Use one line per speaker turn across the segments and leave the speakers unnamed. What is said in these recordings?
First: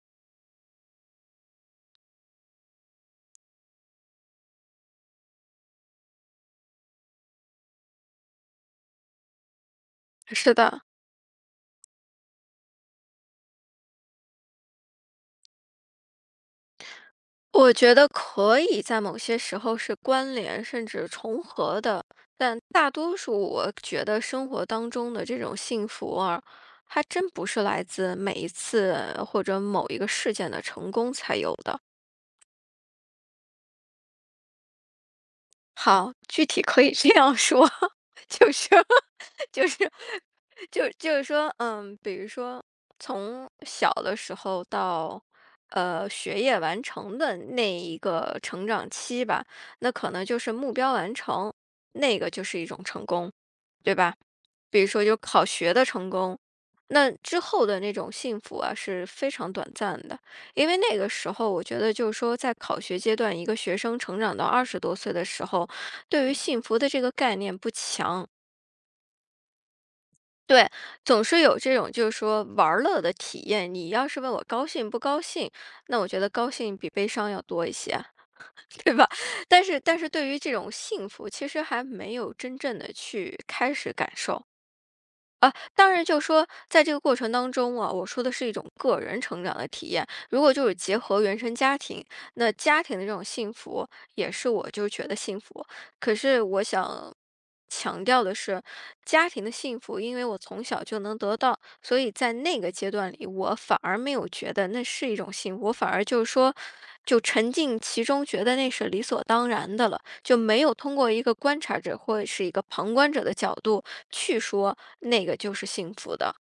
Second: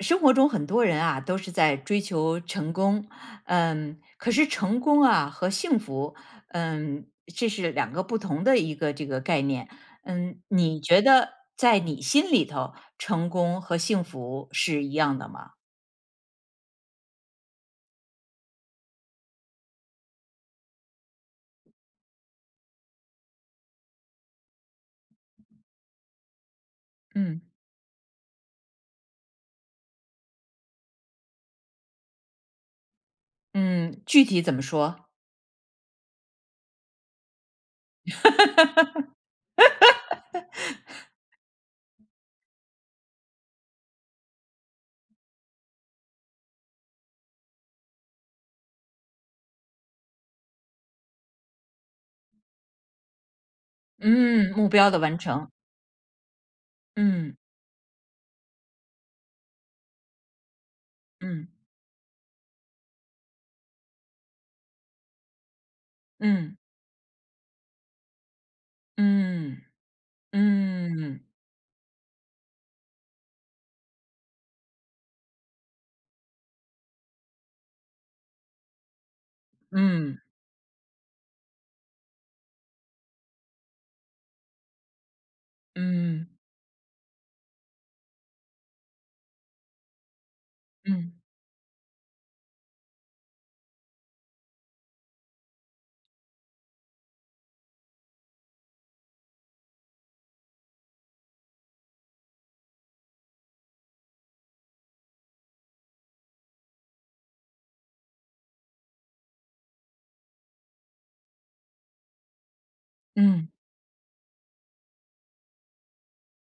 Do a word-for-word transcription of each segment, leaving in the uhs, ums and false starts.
生活中很多人啊，都是在追求成功，嗯，可是成功啊和幸福，嗯，这是两个不同的一个这个概念。嗯，
是
你
的，
觉得在你心里头，成功和幸福是一样的吗？
我觉得可以在某些时候是关联甚至重合的。大多数我觉得生活当中的这种幸福啊，还真
嗯
不是来自每一次或者某一个事件的成功才有的。
嗯，具体怎么说？
好，具体可以这样说，就是 就是就就是说，嗯，比如说从小的时候到呃学业完成的那一个成长期吧，那可能就是目标完成，那个就是一种成功，对吧？
嗯，目
比如
标的
说就
完
考
成。
学的成功，那
嗯
之后的那种幸福啊是非常短暂的，因为那个时
嗯
候我觉得就是说，在考学阶段，一个学生成长到二十多岁的时候，对于
嗯
幸福的这个概念不强。
嗯
对，
嗯
总
嗯
是有这种就是说玩儿乐的体验。你要是问我高兴不高兴，那我觉得高兴比悲伤要多一些，对吧？但是，但是
嗯
对于这种幸福，其实还没有真正的去开始感受。啊，当然就
嗯
说在这个过程当中啊，我说的是一种个人成长的体验。如果就是结
嗯
合原生家庭，那家庭的这种幸福也是我就觉得幸福。可是我想强调的是，家庭的幸福，因为我从小就能得到，所以在那个阶段里，我反而没有觉得那是一种幸福，我反而就是说，就沉浸其中，觉得那是理所当然的了。就没有通过一个观察者或者是一个旁观者的
嗯。
角度去说那个就是幸福的。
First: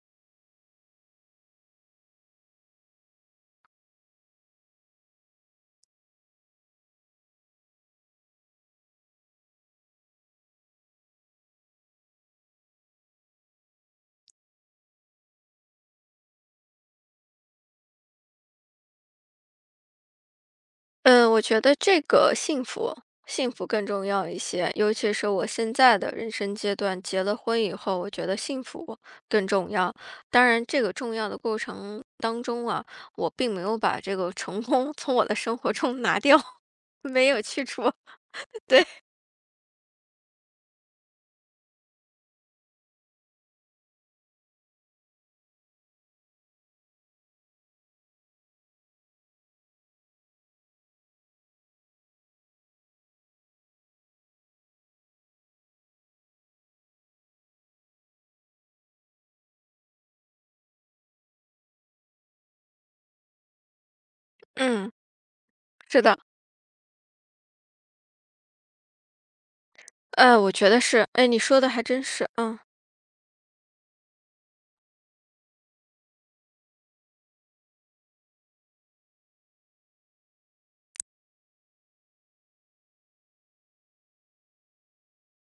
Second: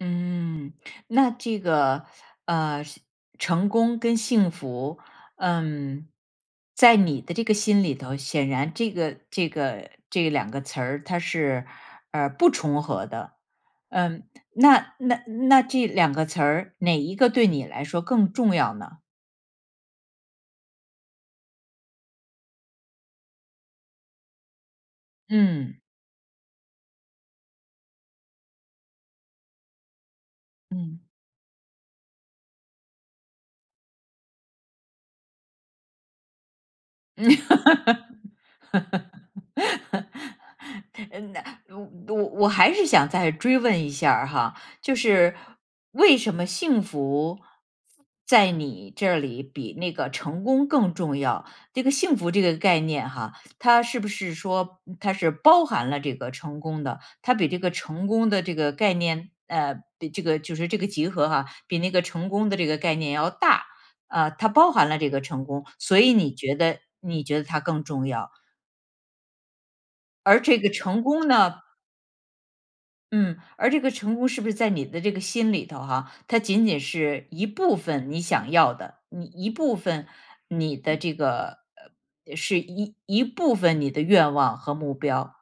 嗯，那这个呃，是成功跟幸福，嗯，在你的这个心里头，显然这个这个这两个词儿，它是呃不重合的。嗯，那那那这两个词儿，哪一个对你来说更重要呢？
嗯，我觉得这个幸福，幸福更重要一些，尤其是我现
嗯
在的人生阶段，结了婚以后，我觉得幸福更重要。当然，这个
嗯
重要的过程当中啊，我并没有把这个成功 从我的生活中拿掉，没有
嗯
去除。对，
嗯那我我我还是想再追问一下儿哈，就是为什么幸福在你这里比那个成功更重要？这个幸福这个概念哈，它是不是说它是包含了这个成功的？它比这个成功的这个概念，呃，比这个就是这个集合哈，比那个成功的这个概念要大，呃，它包含
嗯，
了这个成功，所
是
以
的，
你觉得你觉得它更重要？
呃，
而
我
这
觉
个
得
成
是，哎，
功
你
呢，
说的还真是，嗯
嗯，而这个成功是不是在你的这个心里头哈，它仅仅是一部分你想要的，你一部分你的这个呃，是一一部分你的愿望和目标，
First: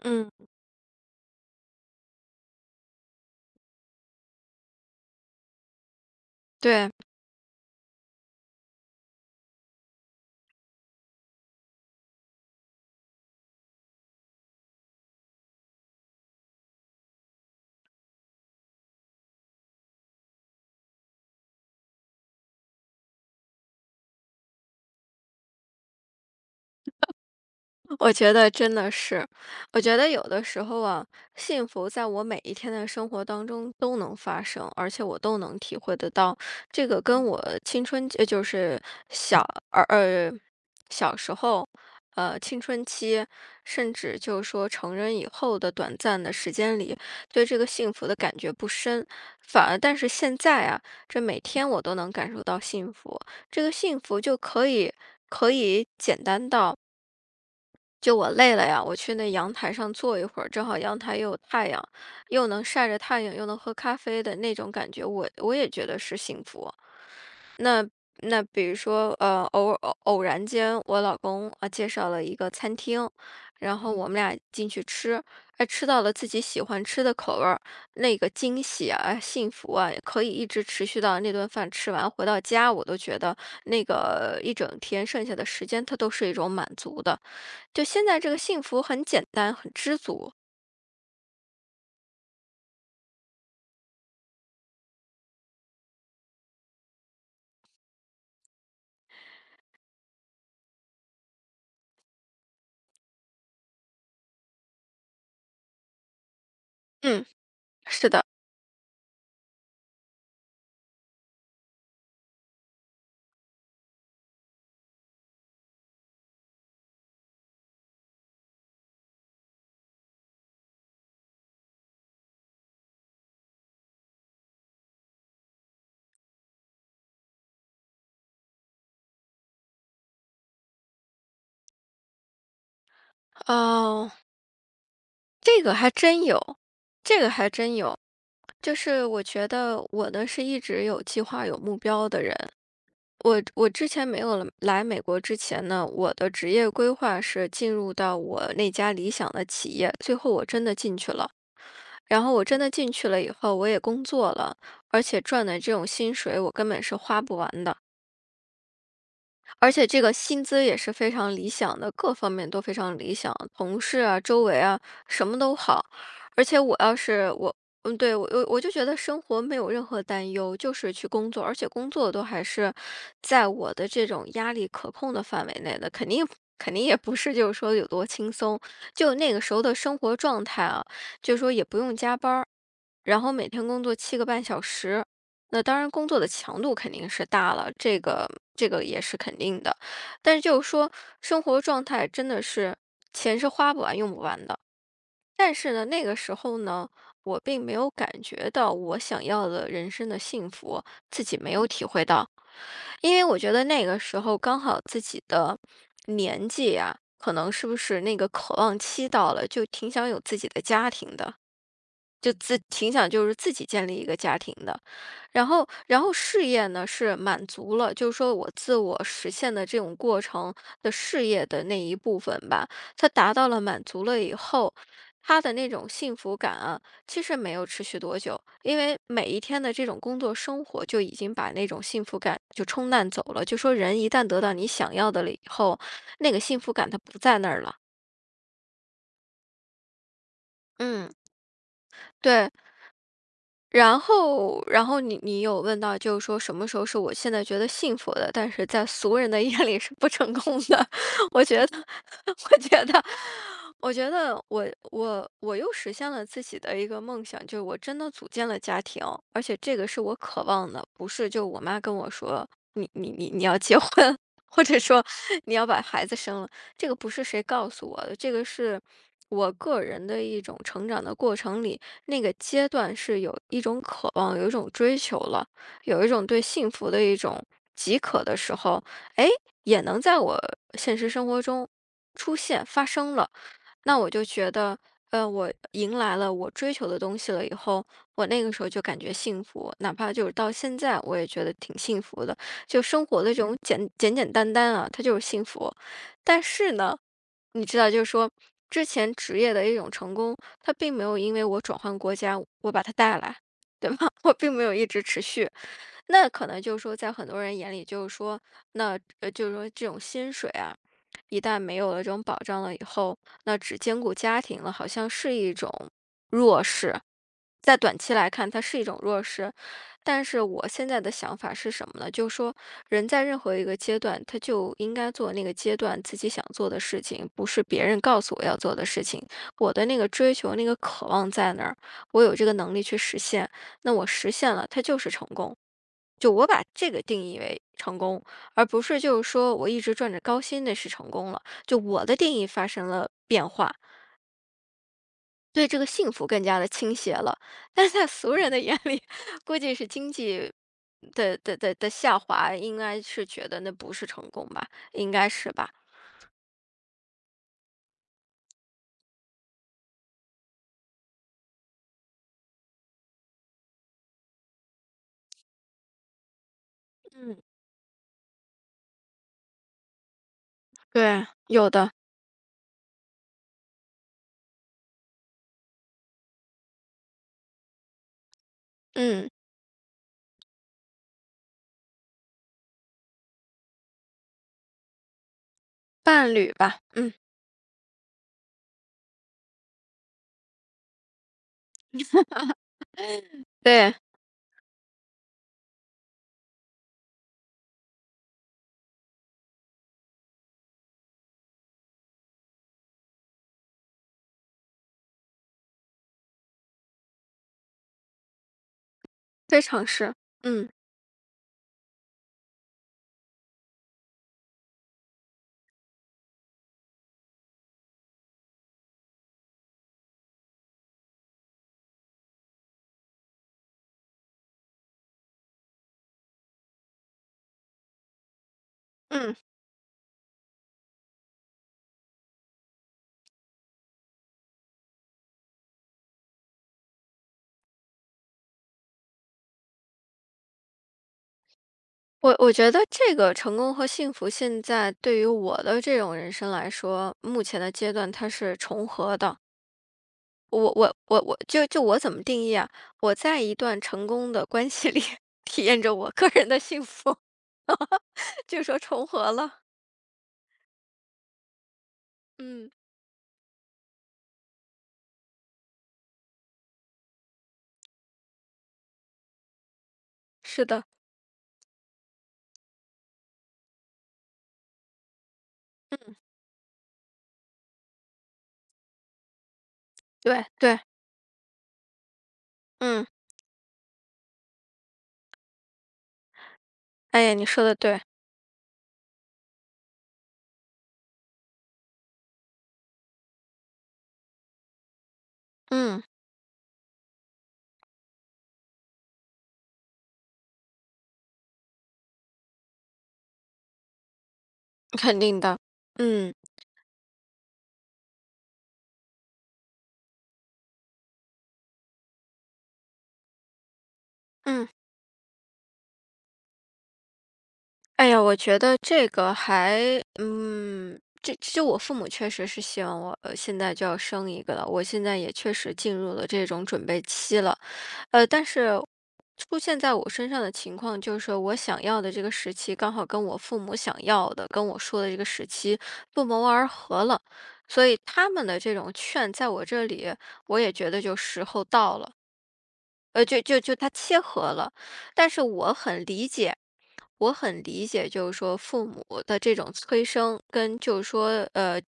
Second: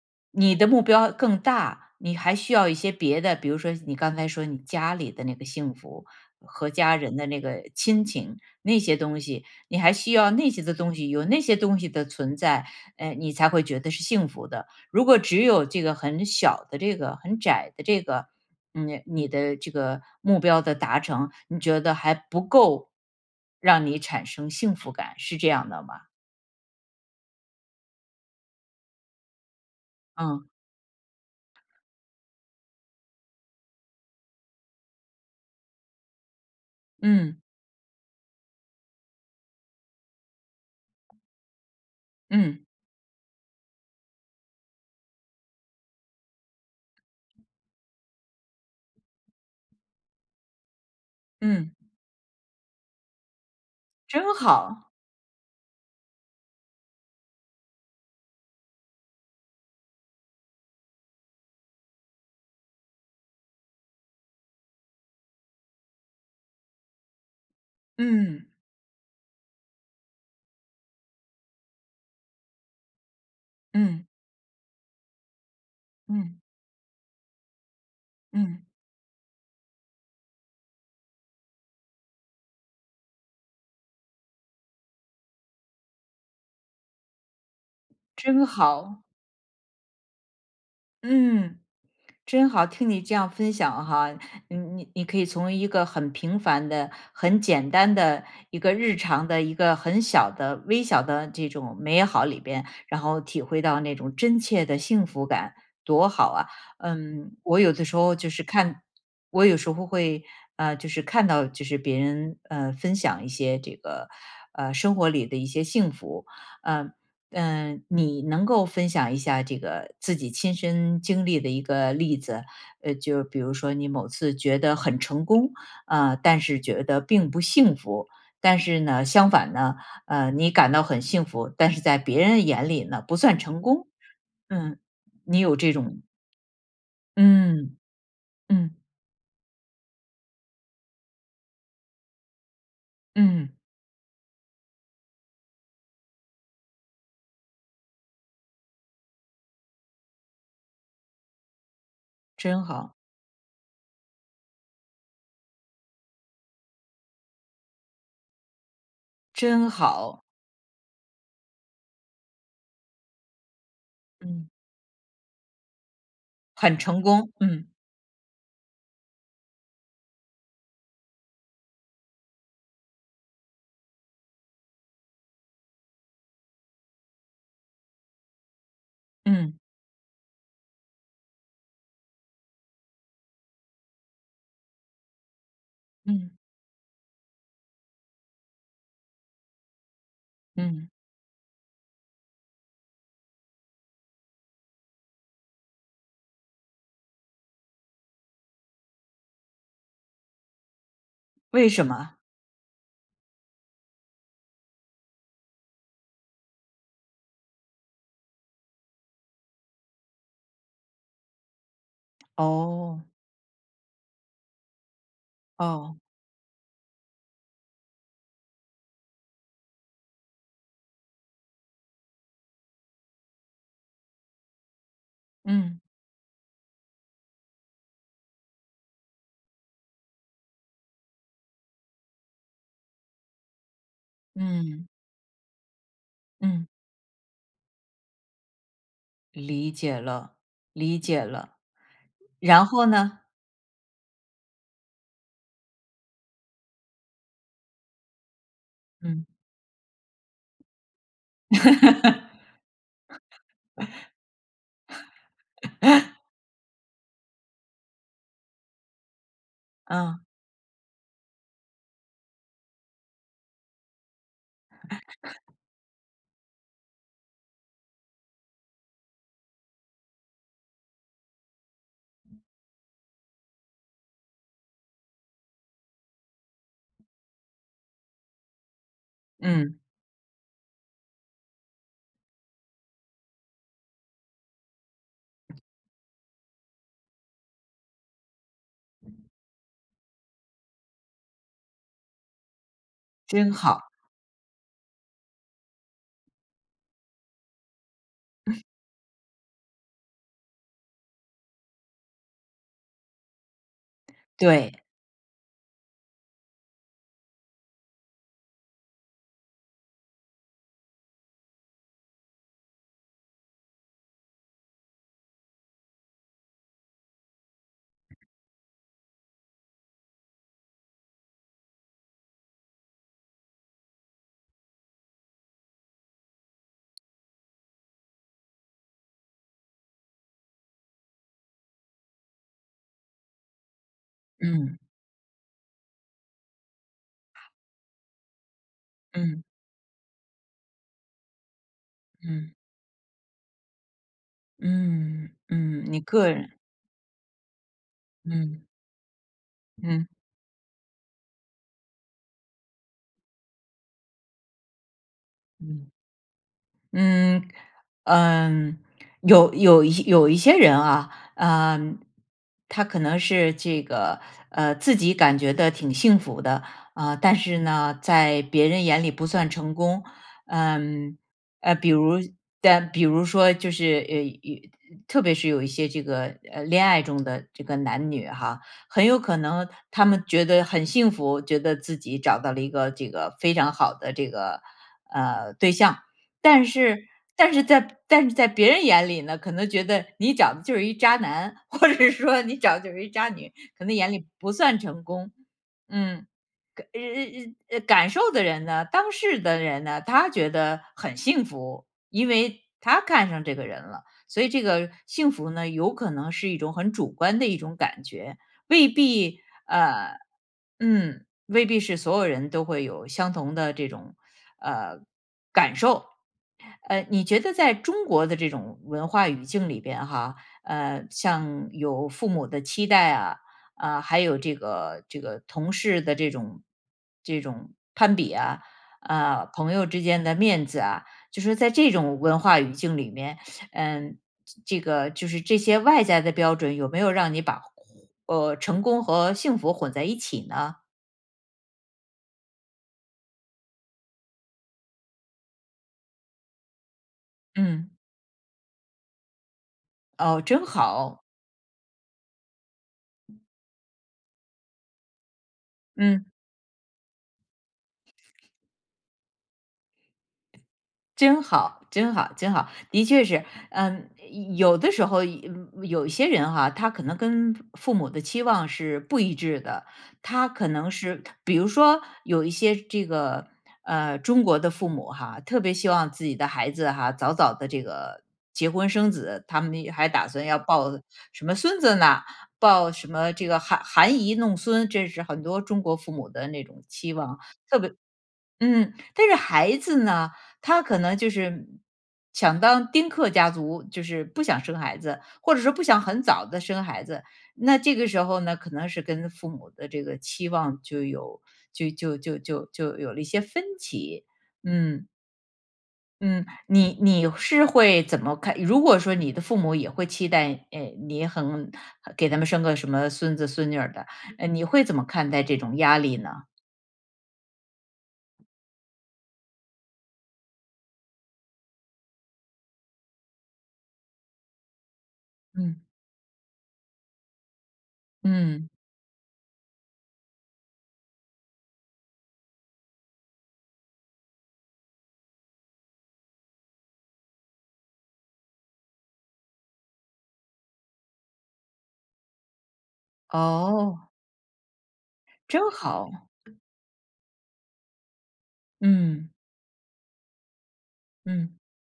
嗯，
你的目标更大，你还需要一些别的，比如说你刚才说你家里的那个幸福和
对。
家人的那个亲情那些东西，你还需要那些的东西，有那些东西的存在，呃，你才会觉得是幸福的。如果只有这个很小的这个很窄的这个，嗯，你的这个目标的达成，你觉得还不够让你产生幸福感，是这样的吗？
我觉得真的是，我觉得有的
嗯
时候啊，幸福在我每一天的生活当中都能发生，而且我都能体会得到。这个跟
嗯
我青春期，呃就是小呃呃小时候，呃
嗯
青春期，甚至就是说成人以后的短暂的时间里，对这个幸福的感觉不深。反而，但是现在啊，这每天
嗯，
我都能感受到幸福，这个幸福
真
就可
好，
以可以简单到。就我累了呀，我去那阳台上坐一会儿，正好阳台又有太阳，又能晒着太阳，又能喝咖啡的那种感觉，我我也觉得是幸福。那
嗯。
比如说，呃，偶偶偶然间，我老公啊介绍了一个餐厅，然后
嗯
我们俩进去吃，哎，吃到了自己
嗯
喜欢吃的口味儿，那个惊
嗯，
喜啊、哎幸福啊，可以一直持续到那顿饭吃完回到家，我都觉得那个一整天剩下的时间，它都是一种满足的。就现在这个
真
幸福很
好，
简单，很知足。
嗯，真好，听你这样分享哈，你你你可以从一个很平凡的、很简单的一个日常的一个很小的、微小的这种美好里边，然后体会到那种真切的幸福感，多好啊！
嗯，
嗯，我有的时
是
候
的，
就是看，我有时候会呃，就是看到就是别人呃分享一些这个呃生活里的一些幸福，嗯、嗯，呃你能够分享一下这个自己亲身经历的一个例子？呃，就比如说你某次觉得很成功，呃，但是觉得并不幸福，但是呢，相反呢，呃，你感到很幸福，但是在别人眼里呢，不算成功。
哦，
嗯，你有
这
这
个还
种，
真有，这个还真
嗯
有。就
嗯
是我觉得我呢是一直有计划、有目标的人。我
嗯，
我之前没有了来美国之前呢，我的职业规划是进入到我那家理想的企业，最后我真的进去了。然后我真
真
的进
好，
去了以后，我也工作了，而且赚的这种薪水我根本是花不完的。而
真
且这个
好，
薪资也是非常理想的，各方面都非常理想，同事啊、周
嗯，
围啊，什么都好。而且我
很
要
成
是
功，
我，
嗯
嗯，对我我我就觉得生活没有任何担忧，就是去工作，而且工作都还是在我的这种压力可控的范围内的，肯定肯定也不是就是说有多轻松，就那个时
嗯
候的生活状态啊，就是说也不用加班儿，然后每天工作七个半小时。那当然，工作的
嗯
强度肯定是大了，这个这个也是肯定的。但是就是
嗯，
说，生活状态真的是钱是花不完、用不完的。但是呢，那个时候呢，我并没有感觉到我想要的人生的幸福，自己没有
为什
体会
么？
到，因为我觉得那个时候刚好自己的年纪呀、可能是不是那个渴望期到了，就挺想有自己的家庭的。就自挺
哦
想就是自己建立一个家庭的。然后
哦，
然后事业呢，是满足了，就是说我自我实现的这种过程的事业的那一部分吧，它达到了满足了以后，他的那
嗯
种幸福感啊，其实没有持续多久，因为每一天的这种工作生活就已经把那种幸福感就冲淡走了。就说人一旦得到你
嗯。
想要的了以后，那个幸
嗯，
福感它不在那儿了。
理解了，理
嗯，
解了。
对。
然后呢？
然后然后你你有问到就是说什么时候是我现在觉得幸福的，但是在俗
嗯，
人的眼里是不成功的。我觉得 我觉得我觉得我我我又实现了自己的一个梦想，就是我真的组建了家庭，而且这个是我
嗯，
渴望的，不是就我妈跟我说："你你你你要结婚。"或者说你要把孩子生了，这个不是谁告诉我的，这个是我个人的一种成长的过程里，那个阶段是有一种渴望，有一种追求了，有一种对幸福的一种饥渴的时候，哎，
嗯，
也能在我现实生活中出现发生了。那我就觉得，呃，我迎来了我追求的东西了以后，我那个时候就感觉幸福，哪怕就是到现在，我也觉得挺幸福的。就生活的这
真
种简
好。
简简单单啊，它就是幸福。但是呢，你知道，就是说之前职业的一种成功，它并没有因为我转换国家，我把它带来，对吧？我并没
对，
有一直持续。那可能就是说，在很多人眼里，就是说，那呃，就是说这种薪水啊，一旦没有了这种保障了以后，那只兼顾家庭了，好像是一种弱势。在短期来看，它是一种弱势。但是我现在的想法是什么呢？就是说，人在任何一个阶段，他就应该做那个阶段自己想做的事情，不是别人告诉我要做的事情。我的那个追求、那个渴望在那儿，我有这个能力去实现，那我实现了，
嗯，
它就是成功。就我把这个定义为成功，而不是就是
嗯，
说我一直赚着高薪那是成功了。就我的定义
嗯，
发生了变化，
嗯，
对这个
嗯，你
幸福
个
更
人
加的倾斜了。但是在俗人的
嗯，
眼里，估计是
嗯，
经济的的的的下滑，应该是觉得那不是成功吧？应该是吧？
嗯。嗯，嗯，有有一有一些人啊，嗯，他可能是这个，呃，自己感觉的挺幸福的，啊、
嗯，
但是呢，在别人眼里不算成功，嗯，
对，有
呃，
的，
比如，但比如说就是，呃，一特别是有一些这个呃恋爱中的这个男女哈，很有
嗯，
可能他们觉得很幸福，觉得自己找到了一个这个非常好的这个呃对象，
伴侣
但
吧，
是
嗯，
但是在但是在别人眼里呢，可能觉得你找的就是一渣男，或者是说你找的就是一渣女，可
对，
能眼里不算成功。嗯，感呃呃呃，感受的人呢，当事的人呢，他觉得很幸福，因为他看上这个人了，所以这个幸福呢，有可能是一种很主观的一种感觉，未必
非常是，
呃，
嗯
嗯，未必是所有人都会有相同的这种呃感受。呃，你觉得在中国的这种文化语境里边哈，呃，像有父母的期待啊，啊，还有这个这个同事的这种这种攀比啊，
嗯。
啊，朋友之间的面子啊，就是在这种文化语境里面，嗯，这个就是这些外在的标准有没有让你把呃成功和幸福混在一起呢？
我我觉得这个成功和幸福，现在对于我的这种人生来说，目前的
嗯，
阶段它是重合的。
哦，真
我我我
好，
我就就我怎么定义啊？我在一段成功的关系里 体验着我
嗯。
个人的幸福，就说重合了。
真好，真好，真
嗯，
好，的确是，嗯，有的时候嗯有一些人哈，他可能跟父母的期望是不一致的，他
是
可
的，
能是，比如说有一些这个呃中国的父母哈，特别希望自己的孩子哈早早的这个结婚生子，他们还打
对
算要
对，
抱什么孙子呢，抱
嗯，
什么这个含含饴弄孙，这是很多中国父母的那种期
哎呀，
望。
你说的对，
嗯，但是孩子呢，他可能就是想当丁克家族，就是不想生孩子，或者说不想
嗯，
很早的生孩子。那这个时候呢，可能是跟父母的这个期望就有就就就就就有了一些分歧。嗯
肯定的，嗯
嗯，你你是会怎么看？如果说你的父母也会期待，呃，你很给他们生个什么孙子孙女儿的，呃，你
嗯。
会怎么看待这种压力呢？
哎呀，我觉得这个还，嗯，这就我父母确实是希望我呃现在就要生一个了，我现在也确实
嗯
进入了这种准备期了，呃，但
嗯，
是出现在我身上的情况就是我想要的这个时期刚好跟我父母想要的跟我说的这个时期不谋而合了，所以他们的这种劝在我这里，我也觉得就时候到了。呃，就就就它
哦，
切合了。但是
真
我很
好。
理解，我很理解，就是说父母
嗯，
的这种催生，跟就是说
嗯，
呃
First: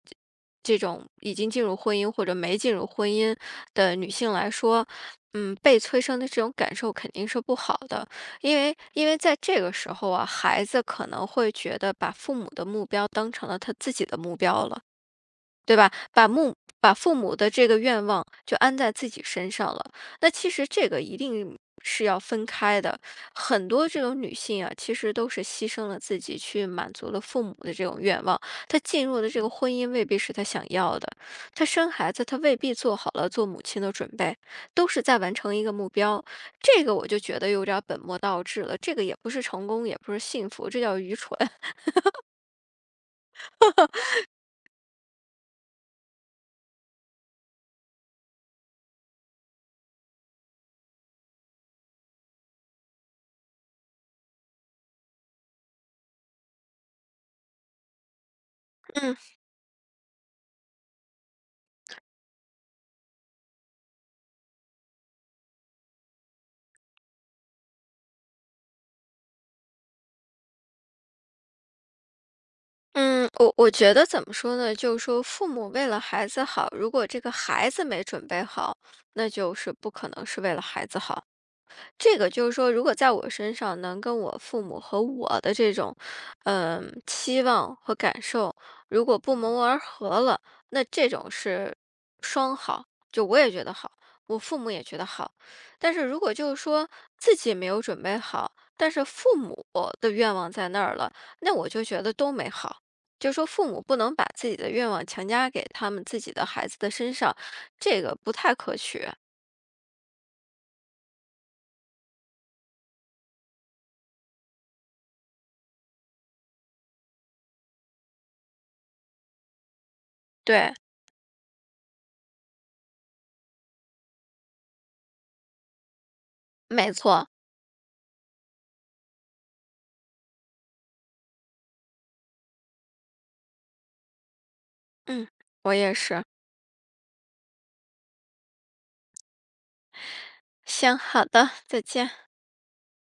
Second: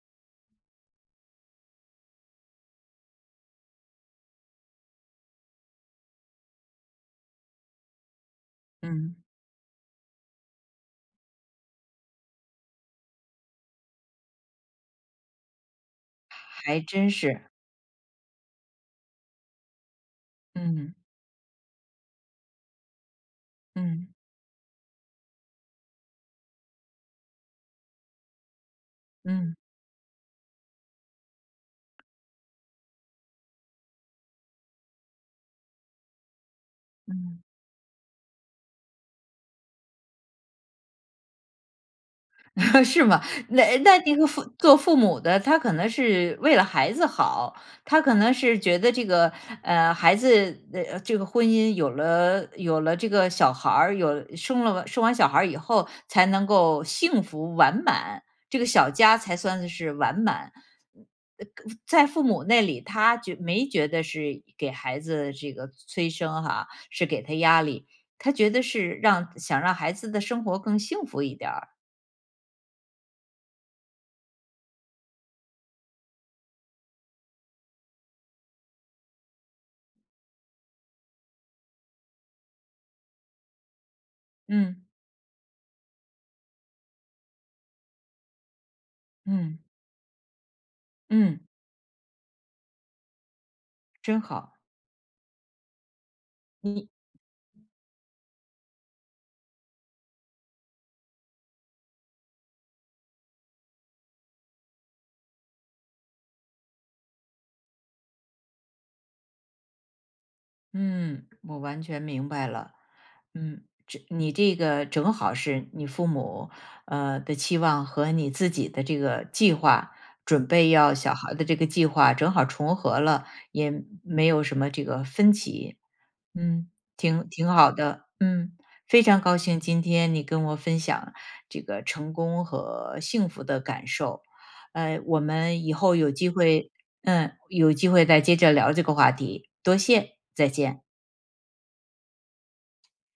这种已经进入婚姻或者没进入婚姻的女性来说，嗯，被催生的这种感受肯定是不好的，因为因
嗯。
为在这个时候啊，孩子可能会觉得把父母的目标当成了他自己的目标了。对吧？把目
还
把
真
父母
是。
的这个愿望就安在自己身上了，那其实这
嗯，
个一定是要分开的。很多这
嗯，
种女性啊，其实都是牺牲了自己去满足了父母的这种愿望，她进入的这个
嗯，
婚姻未必是她想要的，她生孩子她未必做好了做母亲的准备，都是在完成一个目标。这个我就觉
嗯。
得有点儿本末倒置了，这个也不是成功，也不是幸福，这叫愚蠢。
是吗？那那这个父做父母的，他可能是为了孩子好，他可能是觉得这个，呃，孩子，呃，这个婚姻有了有了这个小孩儿，有生了生完小孩儿以后才能够幸福完满，这个小家 才算是完满。呃在父母那里，他觉没觉得是给孩子这个催生哈，是给他压力，他觉得是让想让孩子的生活更幸福一点儿。
嗯，我我觉得怎么说呢？就是说，父母为了孩子好，如果这个孩子没准备好，那就是不可能是为了孩子好。这个就是说，如果在我身上能跟我父母
嗯。
和我的这种，嗯，期望和感受，如果不谋
嗯
而合了，那这种
嗯，
是双好，就我也觉得好，
真
我
好，
父母也觉得好。但是如果就是说
你
自己没有准备好，但是父母的愿望在那儿了，那我就觉得都没好。就说父母不能把自己的愿望强加给他们自己的孩子的身上，这个不太可取。
嗯，我完全明白了。嗯，这你这个正好是你父母呃的期望和你自己的这个计划，准备
对，
要小孩的这个计划正好重合了，也没有什么这个分歧。嗯，
没
挺
错。
挺好的。嗯，非常高兴今天你跟我分享这个成功和幸福的感受。呃，我
嗯，
们以
我也
后有
是。
机会，嗯，有机会再接着聊这个话题。多谢，再见。
行，好的，再见。